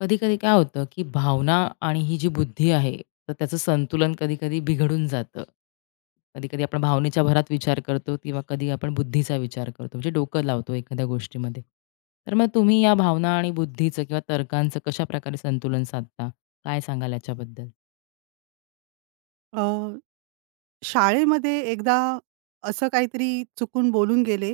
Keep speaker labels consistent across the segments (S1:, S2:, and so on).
S1: कधी-कधी काय होतं, की भावना आणि ही जी बुद्धी आहे, तर त्याचं संतुलन कधी-कधी बिघडून जातं. कधी-कधी आपण भावनेच्या भरात विचार करतो किंवा कधी आपण बुद्धीचा विचार करतो, म्हणजे डोकं लावतो एखाद्या गोष्टीमध्ये. तर मग तुम्ही या भावना आणि बुद्धीचं किंवा तर्कांचं कशाप्रकारे संतुलन साधता? काय सांगाल याच्याबद्दल?
S2: अ, शाळेमध्ये एकदा असं काहीतरी चुकून बोलून गेले.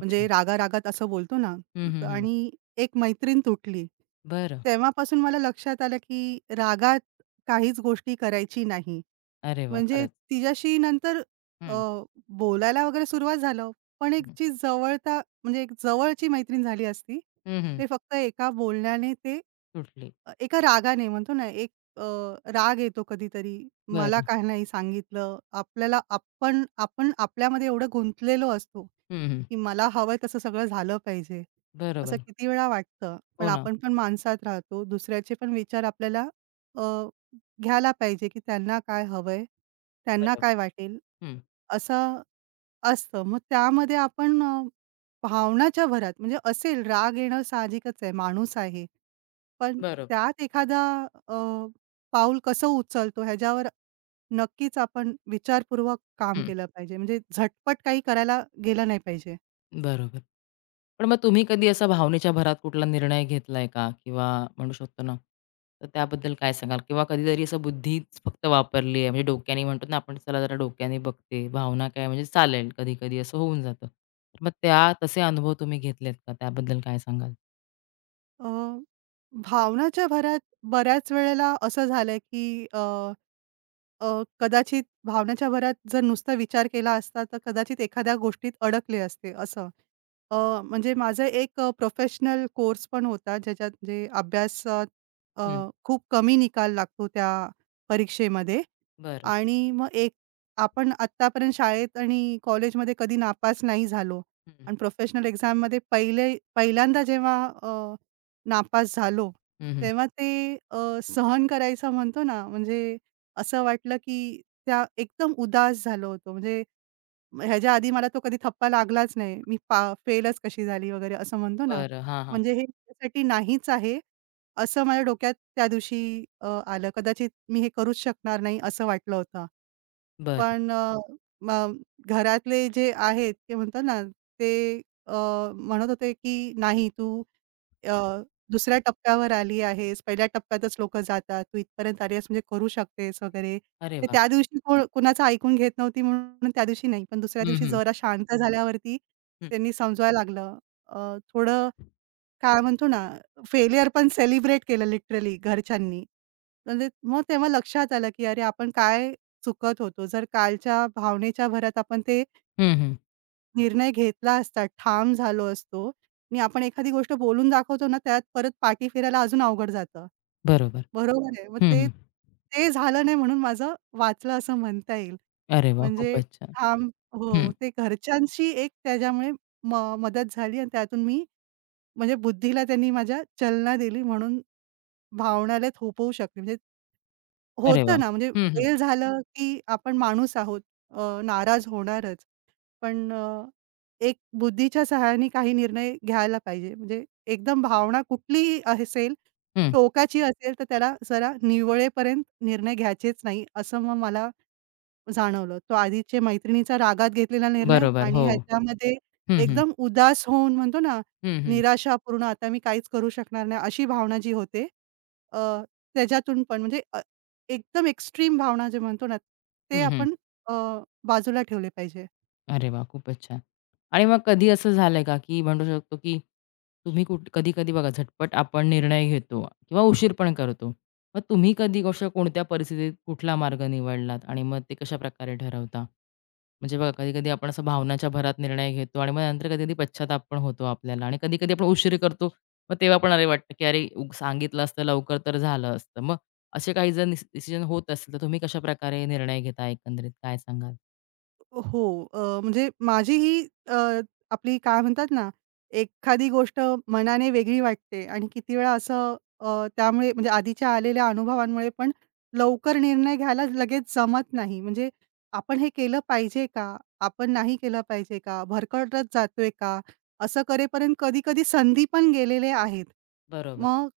S2: म्हणजे रागा-रागात असं बोलतो ना,
S1: हं, हं, हं.
S2: आणि एक मैत्रीण तुटली.
S1: बरं.
S2: तेव्हापासून मला लक्षात आलं, की रागात काहीच गोष्टी करायची नाही.
S1: अरे वाह!
S2: म्हणजे
S1: खरंच.
S2: तिच्याशी नंतर अ,
S1: हं,
S2: बोलायला वगैरे सुरुवात झालं, पण एक
S1: हं.
S2: जी जवळता म्हणजे एक जवळची मैत्रीण झाली असती,
S1: हं, हं.
S2: ते फक्त एका बोलण्याने ते,
S1: सुटली.
S2: एका रागाने म्हणतो ना, एक, अ, राग येतो कधीतरी. मला
S1: बरं.
S2: का नाही सांगितलं? आपल्याला आपण आपण आपल्यामध्ये एवढं गुंतलेलो असतो,
S1: हं, हं.
S2: की मला हवंय तसं सगळं झालं पाहिजे. असं
S1: बरोबर.
S2: किती वेळा वाटतं.
S1: हो
S2: पण
S1: ना.
S2: आपण पण माणसात राहतो. दुसऱ्याचे पण विचार आपल्याला अ, घ्यायला पाहिजे, की त्यांना काय हवंय? त्यांना
S1: बरोबर.
S2: काय वाटेल?
S1: हं.
S2: असं असतं. मग त्यामध्ये आपण भावनाच्या भरात म्हणजे असेल, राग येणं साहजिकच आहे, माणूस आहे. पण
S1: बरोबर.
S2: त्यात एखादा अ, पाऊल कसं उचलतो ह्याच्यावर नक्कीच आपण विचारपूर्वक काम
S1: हं.
S2: केलं पाहिजे. म्हणजे झटपट काही करायला गेलं नाही पाहिजे.
S1: बरोबर. पण मग तुम्ही कधी असा भावनेच्या भरात कुठला निर्णय घेतलाय का? किंवा म्हणू शकतो ना, तर त्याबद्दल काय सांगाल? किंवा कधीतरी असं बुद्धीच फक्त वापरली आहे, म्हणजे डोक्याने म्हणतो ना आपण, चला जरा डोक्याने बघते, भावना काय म्हणजे चालेल, कधी-कधी असं होऊन जातं. तर मग त्या तसे अनुभव तुम्ही घेतलेत का? त्याबद्दल काय सांगाल?
S2: अ, भावनाच्या भरात बऱ्याच वेळेला असं झालंय, की अ अ, कदाचित भावनेच्या भरात जर नुसता विचार केला असता, तर कदाचित एखाद्या गोष्टीत अडकले असते असं. अ, म्हणजे माझा एक प्रोफेशनल कोर्स पण होता, ज्याच्यात म्हणजे अभ्यासात अ,
S1: हं.
S2: खूप कमी निकाल लागतो त्या परीक्षेमध्ये.
S1: बरं.
S2: आणि मग एक, आपण आत्तापर्यंत शाळेत आणि कॉलेजमध्ये कधी नापास नाही झालो,
S1: हं.
S2: आणि प्रोफेशनल एक्झाममध्ये पहिले पहिल्यांदा जेव्हा नापास झालो,
S1: हं, हं.
S2: तेव्हा ते सहन करायचं म्हणतो ना, म्हणजे असं वाटलं की त्या एकदम उदास झालो होतो. म्हणजे ह्याच्या आधी मला तो कधी थप्पा लागलाच नाही. मी फेलच कशी झाली वगैरे असं म्हणतो ना.
S1: बरं. हां, हां.
S2: म्हणजे हे माझ्यासाठी नाहीच आहे, असं माझ्या डोक्यात त्या दिवशी आलं. कदाचित मी हे करूच शकणार नाही असं वाटलं होतं.
S1: बरं.
S2: पण, मग घरातले जे आहेत ते म्हणतात ना, ते अ, म्हणत होते की, "नाही, तू अ, दुसऱ्या टप्प्यावर आली आहेस. पहिल्या टप्प्यातच लोकं जातात. तू इथपर्यंत आली आहेस म्हणजे करू शकतेस वगैरे."
S1: अरे
S2: ते
S1: वाह!
S2: त्या दिवशी कोण कुणाचं ऐकून घेत नव्हती म्हणून त्या दिवशी नाही. पण दुसऱ्या
S1: हं,
S2: दिवशी
S1: हं.
S2: जरा शांत झाल्यावरती
S1: हं.
S2: त्यांनी समजवायला लागलं. अ, थोडं काय म्हणतो ना, फेल्युअर पण सेलिब्रेट केलं लिटरली घरच्यांनी. म्हणजे मग तेव्हा लक्षात आलं, की अरे आपण काय चुकत होतो. जर कालच्या भावनेच्या भरात आपण ते
S1: हं, हं.
S2: निर्णय घेतला असता, ठाम झालो असतो आणि आपण एखादी गोष्ट बोलून दाखवतो ना, त्यात परत पाठी फिरायला अजून अवघड जातं.
S1: बरोबर.
S2: बरोबर आहे. मग
S1: हं,
S2: ते
S1: हं.
S2: ते झालं नाही म्हणून माझं वाचलं असं म्हणता येईल.
S1: अरे वाह!
S2: म्हणजे
S1: खूपच छान.
S2: ठाम, हो,
S1: हं.
S2: ते घरच्यांशी एक त्याच्यामुळे मदत झाली आणि त्यातून मी म्हणजे बुद्धीला त्यांनी माझ्या चलना दिली म्हणून भावनाला थोपवू शकले. म्हणजे
S1: अरे वाह!
S2: होतं ना, म्हणजे
S1: हं, हं.
S2: फेल झालं, की आपण माणूस आहोत. नाराज होणारच. पण, एक बुद्धीच्या सहाय्याने काही निर्णय घ्यायला पाहिजे. म्हणजे एकदम भावना कुठलीही असेल,
S1: हं.
S2: टोकाची असेल, तर त्याला जरा निवळेपर्यंत निर्णय घ्यायचेच नाही, असं मग मला जाणवलं. तो आधीच्या मैत्रिणीचा रागात घेतलेला निर्णय
S1: बरोबर.
S2: आणि
S1: हो.
S2: ह्याच्यामध्ये
S1: हं, हं.
S2: एकदम उदास होऊन म्हणतो ना,
S1: हं, हं.
S2: निराशापूर्ण, आता मी काहीच करू शकणार नाही अशी भावना जी होते, अ, त्याच्यातून पण म्हणजे एकदम एक्स्ट्रीम भावना जे म्हणतो ना, ते
S1: हं, हं.
S2: आपण अ, बाजूला ठेवले पाहिजे.
S1: अरे वाह! खूपच छान. आणि मग कधी असं झालंय का, की म्हणू शकतो, की तुम्ही कधी-कधी बघा झटपट आपण निर्णय घेतो किंवा उशीर पण करतो. मग तुम्ही कधी कशा कोणत्या परिस्थितीत कुठला मार्ग निवडलात आणि मग ते कशाप्रकारे ठरवता? म्हणजे बघा कधी-कधी आपण असं भावनाच्या भरात निर्णय घेतो आणि मग नंतर कधी-कधी पश्चाताप पण होतो आपल्याला आणि कधी-कधी आपण उशीर करतो. मग तेव्हा पण अरे वाटतं, की अरे उग सांगितलं असतं लवकर तर झालं असतं. मग असे काही जर डिसिजन होत असतील, तर तुम्ही कशाप्रकारे निर्णय घेता एकंदरीत काय सांगाल?
S2: हो. म्हणजे माझी ही अ, आपली काय म्हणतात ना, एखादी गोष्ट मनाने वेगळी वाटते आणि किती वेळा असं, त्यामुळे म्हणजे आधीच्या आलेल्या अनुभवांमुळे पण लवकर निर्णय घ्यायला लगेच जमत नाही. म्हणजे आपण हे केलं पाहिजे का? आपण नाही केलं पाहिजे का? भरकटत जातोय का? असं करेपर्यंत कधी-कधी संधी पण गेलेले आहेत.
S1: बरोबर.
S2: मग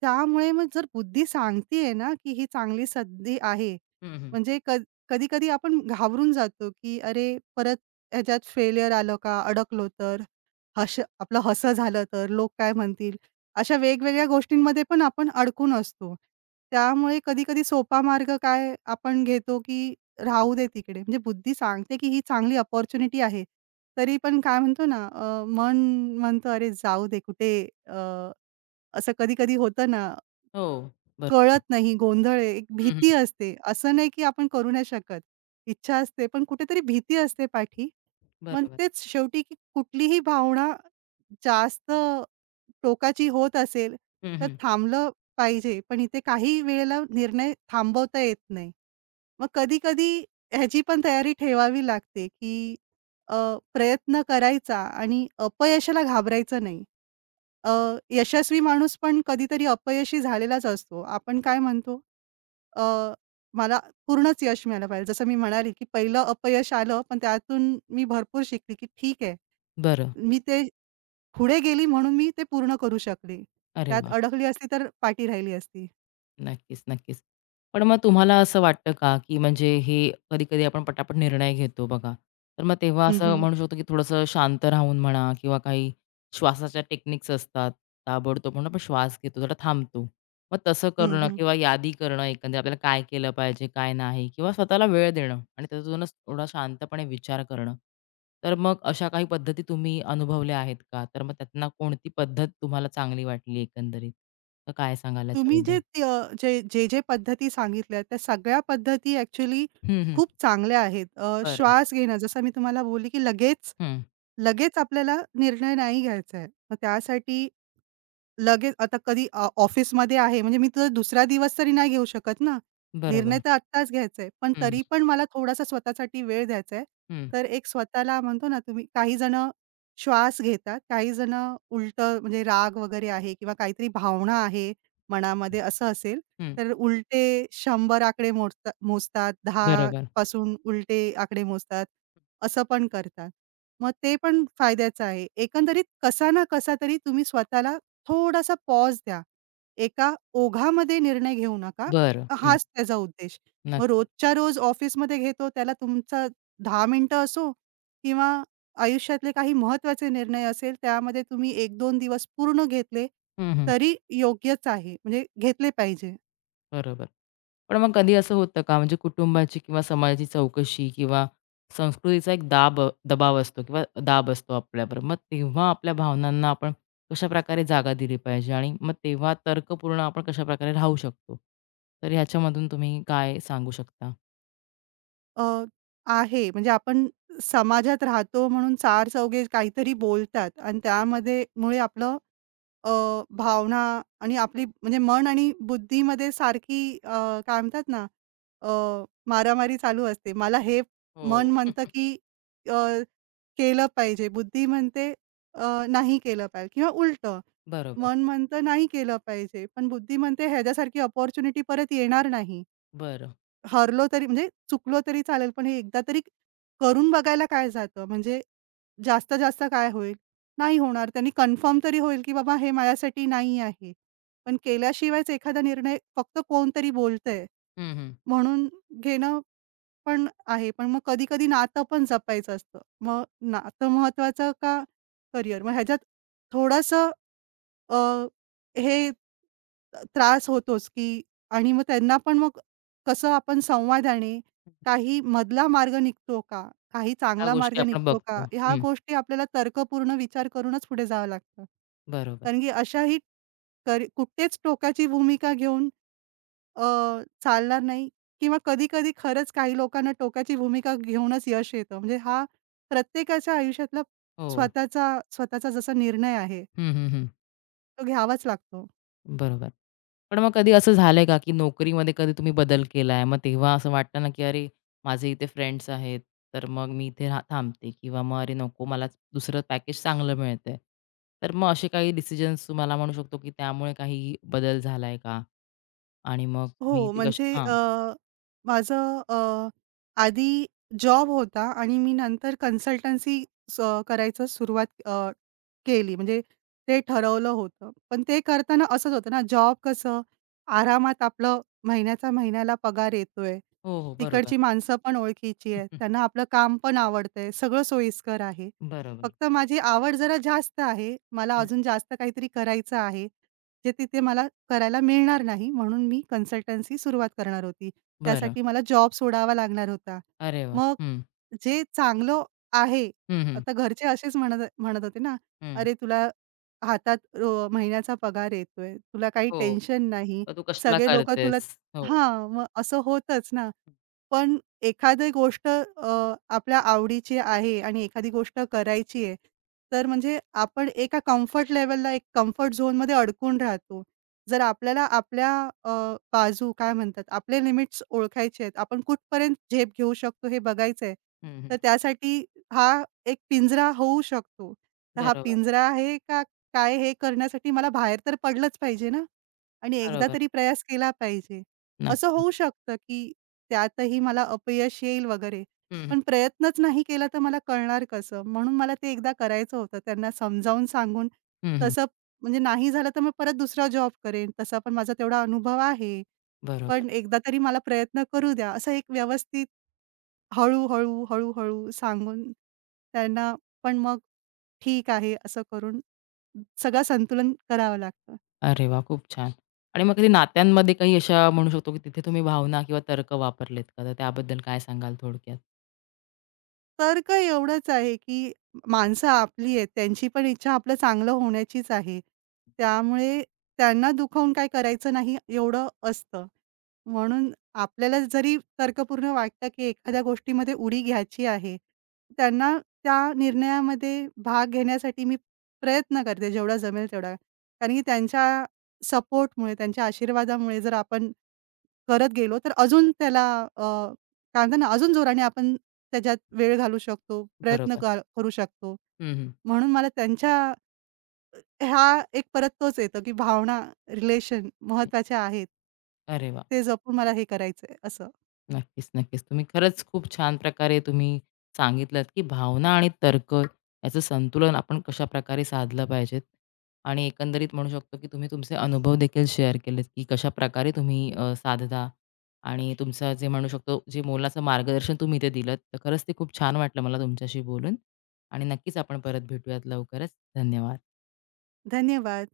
S2: त्यामुळे मग जर बुद्धी सांगतीये ना, की ही चांगली संधी आहे.
S1: हं, हं.
S2: म्हणजे कधी-कधी आपण घाबरून जातो, की अरे, परत ह्याच्यात फेलियर आलं का? अडकलो तर? हसं आपलं हसं झालं तर? लोक काय म्हणतील? अशा वेगवेगळ्या गोष्टींमध्ये पण आपण अडकून असतो. त्यामुळे कधी-कधी सोपा मार्ग काय आपण घेतो, की राहू दे तिकडे. म्हणजे बुद्धी सांगते, की ही चांगली अपॉर्च्युनिटी आहे. तरी पण काय म्हणतो ना, मन म्हणतं, "अरे, जाऊ दे कुठे." अ, असं कधी-कधी होतं ना,
S1: हो, बरोबर.
S2: कळत नाही, गोंधळ आहे, एक
S1: हं, हं.
S2: भीती असते. असं नाही की आपण करू नाही शकत. इच्छा असते, पण कुठेतरी भीती असते पाठी. मग
S1: बरोबर.
S2: तेच शेवटी, की कुठलीही भावना जास्त टोकाची होत असेल,
S1: हं,
S2: तर
S1: हं.
S2: थांबलं पाहिजे. पण इथे काही वेळेला निर्णय थांबवता येत नाही. मग कधी-कधी ह्याची पण तयारी ठेवावी लागते, की अ, प्रयत्न करायचा आणि अपयशाला घाबरायचं नाही. यशस्वी माणूस पण कधीतरी अपयशी झालेलाच असतो. आपण काय म्हणतो, अ, मला पूर्णच यश मिळालं पाहिजे. जसं मी म्हणाले, की पहिलं अपयश आलं, पण त्यातून मी भरपूर शिकली, की ठीक आहे.
S1: बरं.
S2: मी ते पुढे गेली म्हणून मी ते पूर्ण करू शकले.
S1: अरे,
S2: त्यात
S1: वाह!
S2: अडकली असती तर पाठी राहिली असती.
S1: नक्कीच, नक्कीच. पण मग तुम्हाला असं वाटतं का, की म्हणजे हे कधी-कधी आपण पटापट निर्णय घेतो बघा. तर मग तेव्हा
S2: हं,
S1: असं
S2: हं.
S1: म्हणू शकतो, की थोडंसं शांत राहून म्हणा किंवा काही श्वासाच्या टेक्निक्स असतात. ताबडतोब म्हणून आपण श्वास घेतो, जरा थांबतो. मग तसं
S2: हं,
S1: करणं
S2: हं.
S1: किंवा यादी करणं एकंदरीत आपल्याला काय केलं पाहिजे, काय नाही किंवा स्वतःला वेळ देणं आणि त्यातूनच थोडा शांतपणे विचार करणं. तर मग अशा काही पद्धती तुम्ही अनुभवल्या आहेत का? तर मग त्यातनं कोणती पद्धत तुम्हाला चांगली वाटली एकंदरीत? तर काय सांगाल
S2: तुम्ही
S1: याच्याबद्दल?
S2: जे त्य जे जे, जे पद्धती सांगितल्या त्या सगळ्या पद्धती ॲक्चुअली
S1: हं, हं.
S2: खूप चांगल्या आहेत.
S1: बरं.
S2: श्वास घेणं, जसं मी तुम्हाला बोलली, की लगेच
S1: हं.
S2: लगेच आपल्याला निर्णय नाही घ्यायचा आहे. मग त्यासाठी लगेच आता कधी ऑफिसमध्ये आहे म्हणजे मी तर दुसरा दिवस तरी नाही घेऊ शकत ना. निर्णय
S1: बरोबर.
S2: तर आत्ताच घ्यायचा आहे. पण
S1: हं, हं.
S2: तरी पण मला थोडासा स्वतःसाठी वेळ द्यायचा आहे.
S1: हं,
S2: तर एक स्वतःला म्हणतो ना, तुम्ही काही जणं श्वास घेतात, काही जणं उलटं म्हणजे राग वगैरे आहे किंवा काहीतरी भावना आहे मनामध्ये असं असेल,
S1: हं.
S2: तर उलटे 100 आकडे मोजतात, 10
S1: बरोबर.
S2: पासून उलटे आकडे मोजतात, असं पण करतात. मग ते पण फायद्याचं आहे. एकंदरीत कसा ना कसा तरी तुम्ही स्वतःला थोडासा पॉज द्या. एका ओघामध्ये निर्णय घेऊ नका.
S1: बरं. हं.
S2: हाच त्याचा उद्देश. मग
S1: नक्क
S2: रोजच्या रोज ऑफिसमध्ये घेतो त्याला, तुमचा 10 मिनिटं असो किंवा आयुष्यातले काही महत्वाचे निर्णय असेल त्यामध्ये तुम्ही एक दोन दिवस पूर्ण घेतले
S1: हं, हं.
S2: तरी योग्यच आहे. म्हणजे घेतले पाहिजे.
S1: बरोबर. पण मग कधी असं होतं का म्हणजे कुटुंबाची किंवा समाजाची चौकशी किंवा संस्कृतीचा एक दाब दबाव असतो किंवा दाब असतो आपल्यावर. मग तेव्हा आपल्या भावनांना आपण कशाप्रकारे जागा दिली पाहिजे आणि मग तेव्हा तर्कपूर्ण आपण कशाप्रकारे राहू शकतो? तर ह्याच्यामधून तुम्ही काय सांगू शकता?
S2: अ, आहे, म्हणजे आपण समाजात राहतो म्हणून चार चौघे काहीतरी बोलतात आणि त्यामध्ये मुळे आपलं, भावना आणि आपली, म्हणजे मन आणि बुद्धीमध्ये सारखी, काय म्हणतात ना, अ, मारामारी चालू असते. मला हे मन
S1: हो.
S2: म्हणतं, की अ, केलं पाहिजे. बुद्धी म्हणते नाही केलं पाहिजे, किंवा उलटं.
S1: बरोबर.
S2: मन म्हणतं नाही केलं पाहिजे. पण बुद्धी म्हणते ह्याच्यासारखी अपॉर्च्युनिटी परत येणार नाही.
S1: बरं.
S2: हरलो तरी, म्हणजे चुकलो तरी चालेल, पण हे एकदा तरी करून बघायला काय जातं? म्हणजे जास्तीत जास्त काय होईल? नाही होणार. त्यांनी कन्फर्म तरी होईल, की बाबा हे माझ्यासाठी नाही आहे. पण केल्याशिवायच एखादा निर्णय फक्त कोणतरी बोलतंय
S1: हं, हं.
S2: म्हणून घेणं पण आहे. पण मग कधी-कधी नातं पण जपायचं असतं. मग नातं महत्वाचं का करियर? मग ह्याच्यात थोडंसं अ, हे त्रास होतोच, की. आणि मग त्यांना पण मग कसं आपण संवादाने, काही मधला मार्ग निघतो का? काही
S1: ह्या
S2: चांगला मार्ग
S1: गोष्टी आपण
S2: निघतो का?
S1: बघतो.
S2: ह्या
S1: हं.
S2: गोष्टी आपल्याला तर्कपूर्ण विचार करूनच पुढे जावं लागतं.
S1: बरोबर.
S2: कारण की अशाही करी कुठेच टोकाची भूमिका घेऊन अ, चालणार नाही, किंवा कधी-कधी खरंच काही लोकांना टोकाची भूमिका घेऊनच यश येतं. म्हणजे हा प्रत्येकाच्या आयुष्यातला
S1: हो.
S2: स्वतःचा स्वतःचा जसा निर्णय आहे,
S1: हं, हं, हं.
S2: तो घ्यावाच लागतो.
S1: बरोबर. पण मग कधी असं झालंय का, की नोकरीमध्ये कधी तुम्ही बदल केलाय? मग तेव्हा असं वाटतं ना, की "अरे, माझे इथे फ्रेंड्स आहेत, तर मग मी इथे थांबते" किंवा मग "अरे नको, मला दुसरं पॅकेज चांगलं मिळतंय." तर मग असे काही डिसिजन्स तुम्हाला म्हणू शकतो, की त्यामुळे काही बदल झालाय का? आणि मग तुम्ही
S2: हो,
S1: ते कसे
S2: म्हणजे
S1: हां.
S2: माझं आधी जॉब होता आणि मी नंतर कन्सल्टन्सी स करायचं सुरुवात केली. म्हणजे ते ठरवलं होतं. पण ते करताना असंच होतं ना, जॉब कसं आरामात आपलं महिन्याचा महिन्याला पगार येतोय.
S1: हो, हो. बरोबर.
S2: तिकडची माणसं पण ओळखीची आहेत. त्यांना आपलं काम पण आवडतंय. सगळं सोयीस्कर आहे.
S1: हम्म, बरोबर.
S2: फक्त माझी आवड जरा जास्त आहे. मला
S1: हं.
S2: अजून जास्त काहीतरी करायचं आहे. जे तिथे मला करायला मिळणार नाही म्हणून मी कन्सल्टन्सी सुरुवात करणार होती.
S1: बरं.
S2: त्यासाठी मला जॉब सोडावा लागणार होता.
S1: अरे वाह!
S2: मग
S1: हं.
S2: जे चांगलं आहे.
S1: हं, हं.
S2: आता घरचे असेच म्हणत म्हणत होते ना,
S1: हं.
S2: "अरे, तुला हातात महिन्याचा पगार येतोय. तुला काही
S1: हो.
S2: टेन्शन नाही.
S1: मग तू कशाला
S2: सगळे लोकं तुला."
S1: करतेस? हो.
S2: हां, मग असं होतंच ना. पण एखादी गोष्ट आपल्या आवडीची आहे आणि एखादी गोष्ट करायची आहे, तर म्हणजे आपण एका कम्फर्ट लेव्हलला, एक कम्फर्ट झोनमध्ये अडकून राहतो. जर आपल्याला आपल्या बाजू काय म्हणतात, आपले लिमिट्स ओळखायचे आहेत. आपण कुठपर्यंत झेप घेऊ शकतो हे बघायचं,
S1: हं, हं.
S2: तर त्यासाठी हा एक पिंजरा होऊ शकतो. तर हा
S1: बरोबर.
S2: पिंजरा आहे का काय? हे करण्यासाठी मला बाहेर तर पडलंच पाहिजे ना, आणि एकदा
S1: बरोबर.
S2: तरी प्रयास केला पाहिजे. असं
S1: नक्कीच.
S2: होऊ शकतं, की त्यातही मला अपयश येईल वगैरे.
S1: हं, हं.
S2: पण प्रयत्नच नाही केला तर मला कळणार कसं? म्हणून मला ते एकदा करायचं होतं. त्यांना समजावून सांगून,
S1: हं, हं.
S2: तसं म्हणजे नाही झालं तर मग परत दुसरा जॉब करेन. तसा पण माझा तेवढा अनुभव आहे.
S1: बरोबर.
S2: पण एकदा तरी मला प्रयत्न करू द्या. असं एक व्यवस्थित हळू-हळू, हळू-हळू सांगून, त्यांना पण मग ठीक आहे असं करून सगळं संतुलन करावं लागतं.
S1: अरे वाह! खूप छान. आणि मग कधी नात्यांमध्ये काही अशा म्हणू शकतो, की तिथे तुम्ही भावना किंवा तर्क वापरलेत का? तर त्याबद्दल काय सांगाल थोडक्यात?
S2: तर्क एवढंच आहे, की माणसं आपली आहेत. त्यांची पण इच्छा आपलं चांगलं होण्याचीच आहे. त्यामुळे त्यांना दुखावून काय करायचं नाही एवढं असतं. म्हणून आपल्याला जरी तर्कपूर्ण वाटतं, की एखाद्या गोष्टीमध्ये उडी घ्यायची आहे, त्यांना त्या निर्णयामध्ये भाग घेण्यासाठी मी प्रयत्न करते जेवढा जमेल तेवढा. कारण की त्यांच्या सपोर्टमुळे, त्यांच्या आशीर्वादामुळे जर आपण करत गेलो, तर अजून त्याला अ, काय म्हणतात ना, अजून जोराने आपण त्याच्यात वेळ घालू शकतो, प्रयत्न
S1: बरोबर.
S2: करू शकतो.
S1: हं, हं.
S2: म्हणून मला त्यांच्या ह्या एक परत तोच येतो, की भावना, रिलेशन
S1: हं.
S2: महत्त्वाच्या आहेत.
S1: अरे वा
S2: ते जपून मला हे करायचंय असं.
S1: नक्कीच, नक्कीच. तुम्ही खरंच खूप छान प्रकारे तुम्ही सांगितलत, की भावना आणि तर्क याचं संतुलन आपण कशाप्रकारे साधलं पाहिजेत. आणि एकंदरीत म्हणू शकतो, की तुम्ही तुमचे अनुभव देखील शेअर केलेत, की कशाप्रकारे तुम्ही साधता आणि तुमचं जे म्हणू शकतो, जे मोलाचं मार्गदर्शन तुम्ही इथे दिलंत. तर खरंच ते खूप छान वाटलं मला तुमच्याशी बोलून आणि नक्कीच आपण परत भेटूयात लवकरच. धन्यवाद.
S2: धन्यवाद.